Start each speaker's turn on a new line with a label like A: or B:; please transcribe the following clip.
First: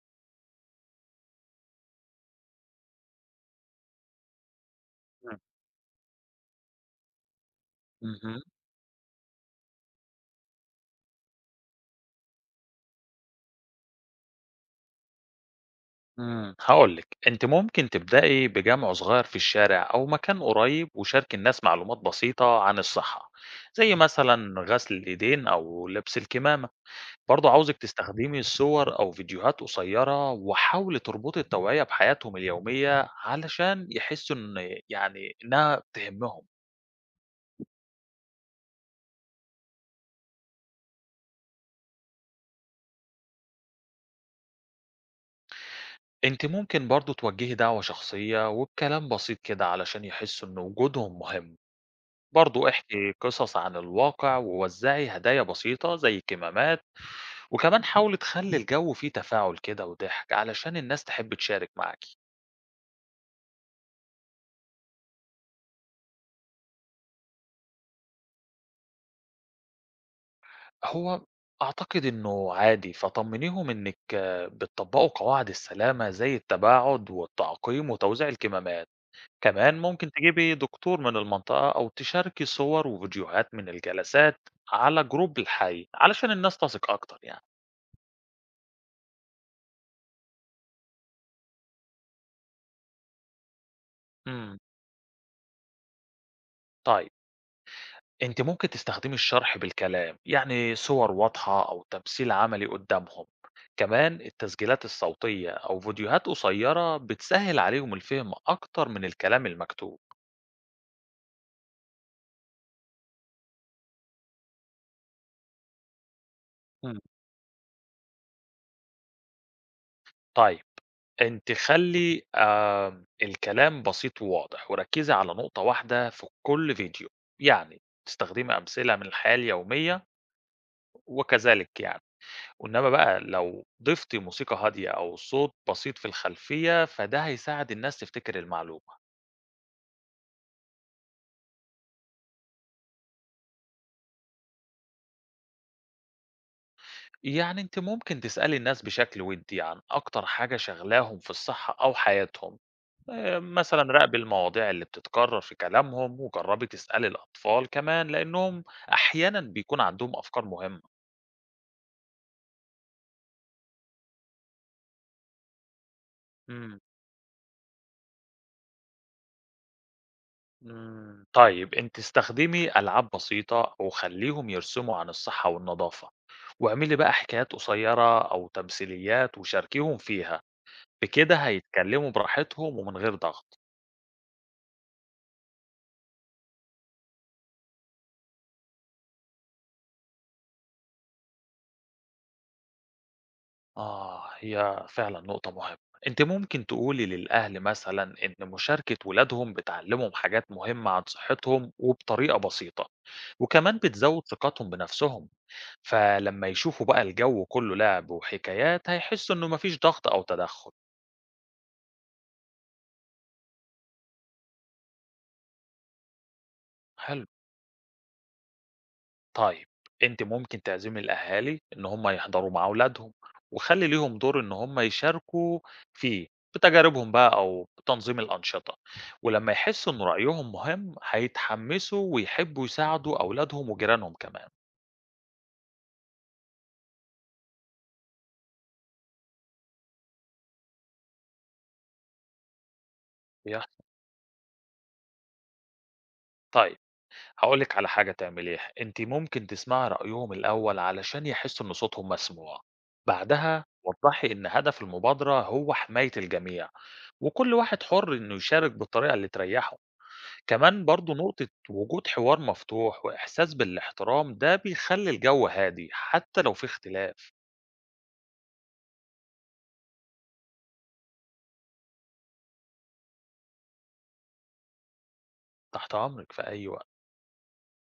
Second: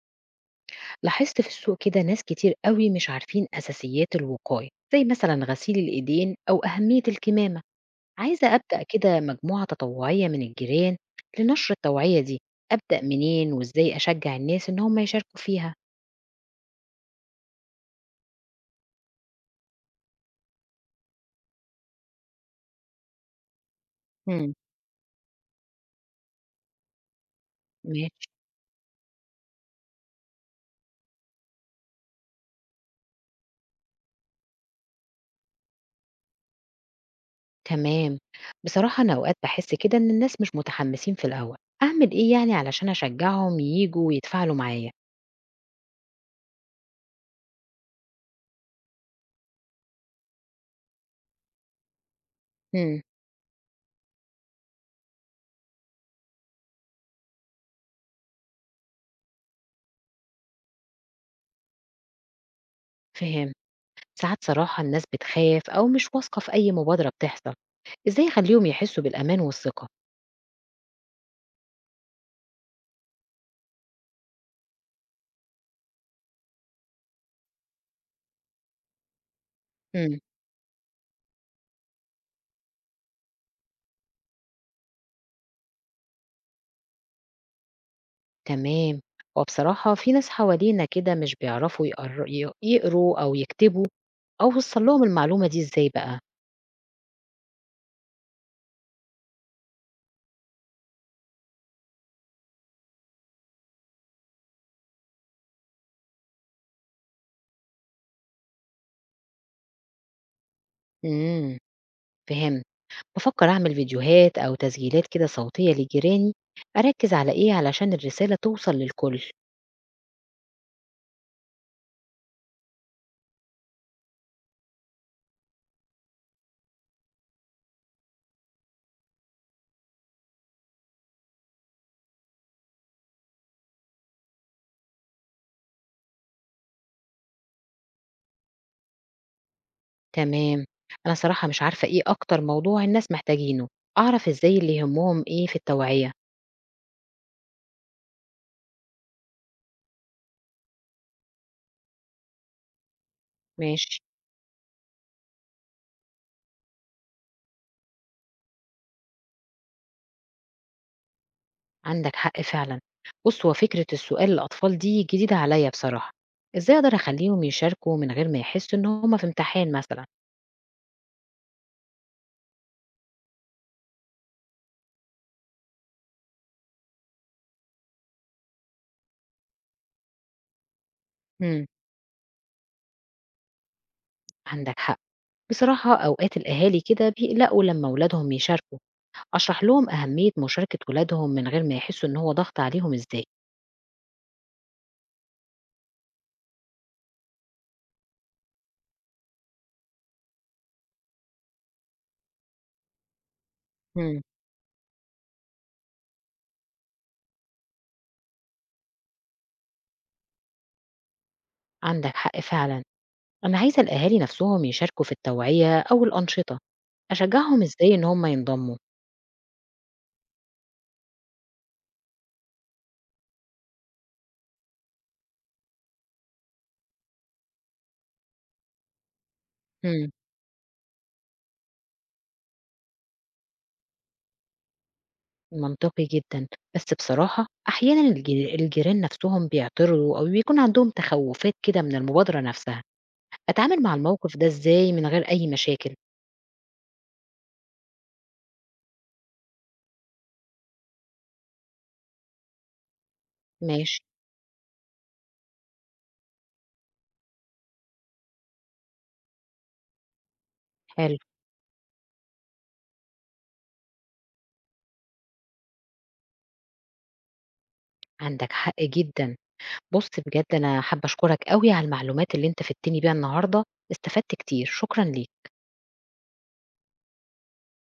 A: لاحظت في السوق كده ناس كتير قوي مش عارفين أساسيات الوقاية زي
B: إمم.
A: مثلا غسيل الإيدين أو أهمية الكمامة.
B: اهم.
A: عايزة أبدأ كده مجموعة تطوعية من الجيران لنشر التوعية دي. أبدأ منين وإزاي أشجع الناس إن هم يشاركوا فيها؟
B: إمم. هاقول لِك، أنتِ ممكن تبدئي بجمع صغير في الشارع أو مكان قريب وشاركي الناس معلومات بسيطة عن الصحة، زي
A: مم.
B: مثلًا غسل الإيدين أو لبس الكمامة. برضه عاوزِك
A: ماشي.
B: تستخدمي صور أو فيديوهات قصيرة وحاولي تربطي التوعية بحياتهم اليومية علشان يحسّوا إن يعني إنها بتهمّهم.
A: تمام. بصراحة أنا أوقات بحس كده إن الناس مش متحمسين في الأول، أعمل إيه يعني علشان أشجعهم ييجوا ويتفاعلوا معايا؟
B: أنتِ ممكن برضه توجّهي دعوة شخصية وبكلام بسيط كده علشان يحسّوا إن وجودهم مهم. برضه
A: مم.
B: احكي قصص عن الواقع ووزعي هدايا بسيطة زي كمامات، وكمان حاولي تخلي الجو فيه تفاعل كده وضحك علشان الناس تحب تشارك معاكي.
A: فهم. ساعات صراحة الناس بتخاف أو مش واثقة في أي مبادرة بتحصل، إزاي أخليهم يحسوا بالأمان والثقة؟
B: هو أعتقد إنه عادي فطمنيهم إنك آه، بتطبقوا قواعد السلامة زي التباعد والتعقيم وتوزيع الكمامات. كمان ممكن
A: مم.
B: تجيبي دكتور من المنطقة أو تشاركي صور وفيديوهات من الجلسات على جروب الحي علشان الناس تثق أكتر يعني.
A: تمام. وبصراحة في ناس حوالينا كده مش بيعرفوا يقروا أو يكتبوا،
B: مم.
A: أو وصل لهم المعلومة دي إزاي بقى؟
B: طيب أنتِ ممكن تستخدمي الشرح بالكلام، يعني صور واضحة أو تمثيل عملي قدّامهم، كمان التسجيلات الصوتية أو فيديوهات قصيرة بتسهّل عليهم الفهم أكتر من الكلام المكتوب.
A: امم فهمت. بفكر أعمل فيديوهات أو تسجيلات كده صوتية لجيراني،
B: امم.
A: أركز على إيه علشان الرسالة توصل للكل؟
B: طيب أنتِ خلّي الكلام بسيط وواضح، وركّزي على نقطة واحدة في كل فيديو، يعني تستخدمي أمثلة من الحياة اليومية وكذلك يعني، وإنما بقى لو ضفتِ موسيقى هادية أو صوت بسيط في الخلفية، فده هيساعد الناس تفتكر المعلومة.
A: تمام. أنا صراحة مش عارفة إيه أكتر موضوع الناس محتاجينه، أعرف إزاي اللي يهمهم إيه في التوعية؟
B: يعني أنتِ ممكن تسألي الناس بشكل ودي عن أكتر حاجة شاغلاهم في الصحة أو حياتهم، مثلًا
A: ماشي.
B: راقبي المواضيع اللي بتتكرر في كلامهم، وجربي تسألي الأطفال كمان لأنهم أحيانًا بيكون عندهم أفكار مهمة.
A: عندك حق فعلا. بص هو فكرة السؤال للأطفال دي جديدة عليا بصراحة، إزاي
B: إمم،
A: أقدر أخليهم يشاركوا من غير ما يحسوا إن هما في امتحان مثلا؟
B: إمم، طيب أنتِ استخدمي ألعاب بسيطة وخلّيهم يرسموا عن الصحة والنضافة، واعملي بقى حكايات قصيرة أو تمثيليات وشاركيهم فيها، بكده
A: مم.
B: هيتكلموا براحتهم ومن غير ضغط.
A: عندك حق. بصراحة أوقات الأهالي كده بيقلقوا لما أولادهم يشاركوا، أشرح لهم أهمية مشاركة ولادهم من غير ما يحسوا إن هو ضغط عليهم إزاي؟
B: آه هي فعلا نقطة مهمة. أنت ممكن تقولي للأهل مثلا إن مشاركة ولادهم بتعلمهم حاجات مهمة عن صحتهم وبطريقة بسيطة وكمان
A: مم.
B: بتزود ثقتهم بنفسهم. فلما يشوفوا بقى الجو كله لعب وحكايات هيحسوا إنه مفيش ضغط أو تدخل.
A: عندك حق فعلا. أنا عايزة الأهالي نفسهم يشاركوا في التوعية أو الأنشطة،
B: حلو.
A: أشجعهم إزاي إن هما ينضموا؟
B: طيب أنتِ ممكن تعزمي الأهالي إن هم يحضروا مع أولادهم، وخلّي ليهم دور إن هم يشاركوا فيه، بتجاربهم بقى أو بتنظيم الأنشطة، ولمّا يحسّوا إن
A: مم.
B: رأيهم مهم هيتحمّسوا ويحبّوا يساعدوا أولادهم وجيرانهم كمان.
A: منطقي جدًا، بس بصراحة أحيانًا الجيران نفسهم بيعترضوا أو بيكون عندهم تخوّفات كده من المبادرة نفسها،
B: يا
A: أتعامل مع الموقف ده إزاي من غير أي مشاكل؟
B: طيب هاقول لِك على حاجة تعمليها، أنتِ ممكن تسمعي رأيهم الأول علشان يحسّوا إن صوتهم مسموع، بعدها
A: ماشي،
B: وضّحي إن هدف المبادرة هو حماية الجميع، وكل واحد حُر إنه يشارك بالطريقة اللي تريّحه. كمان برضو
A: حلو،
B: نقطة وجود حوار مفتوح وإحساس بالاحترام ده بيخلي الجو هادي حتى لو في اختلاف.
A: عندك حق جدًا. بُص بجد أنا حابة أشكرك أوي على المعلومات اللي أنت فدتني بيها النهارده، استفدت كتير، شكرًا ليك.
B: تحت أمرك في أي وقت.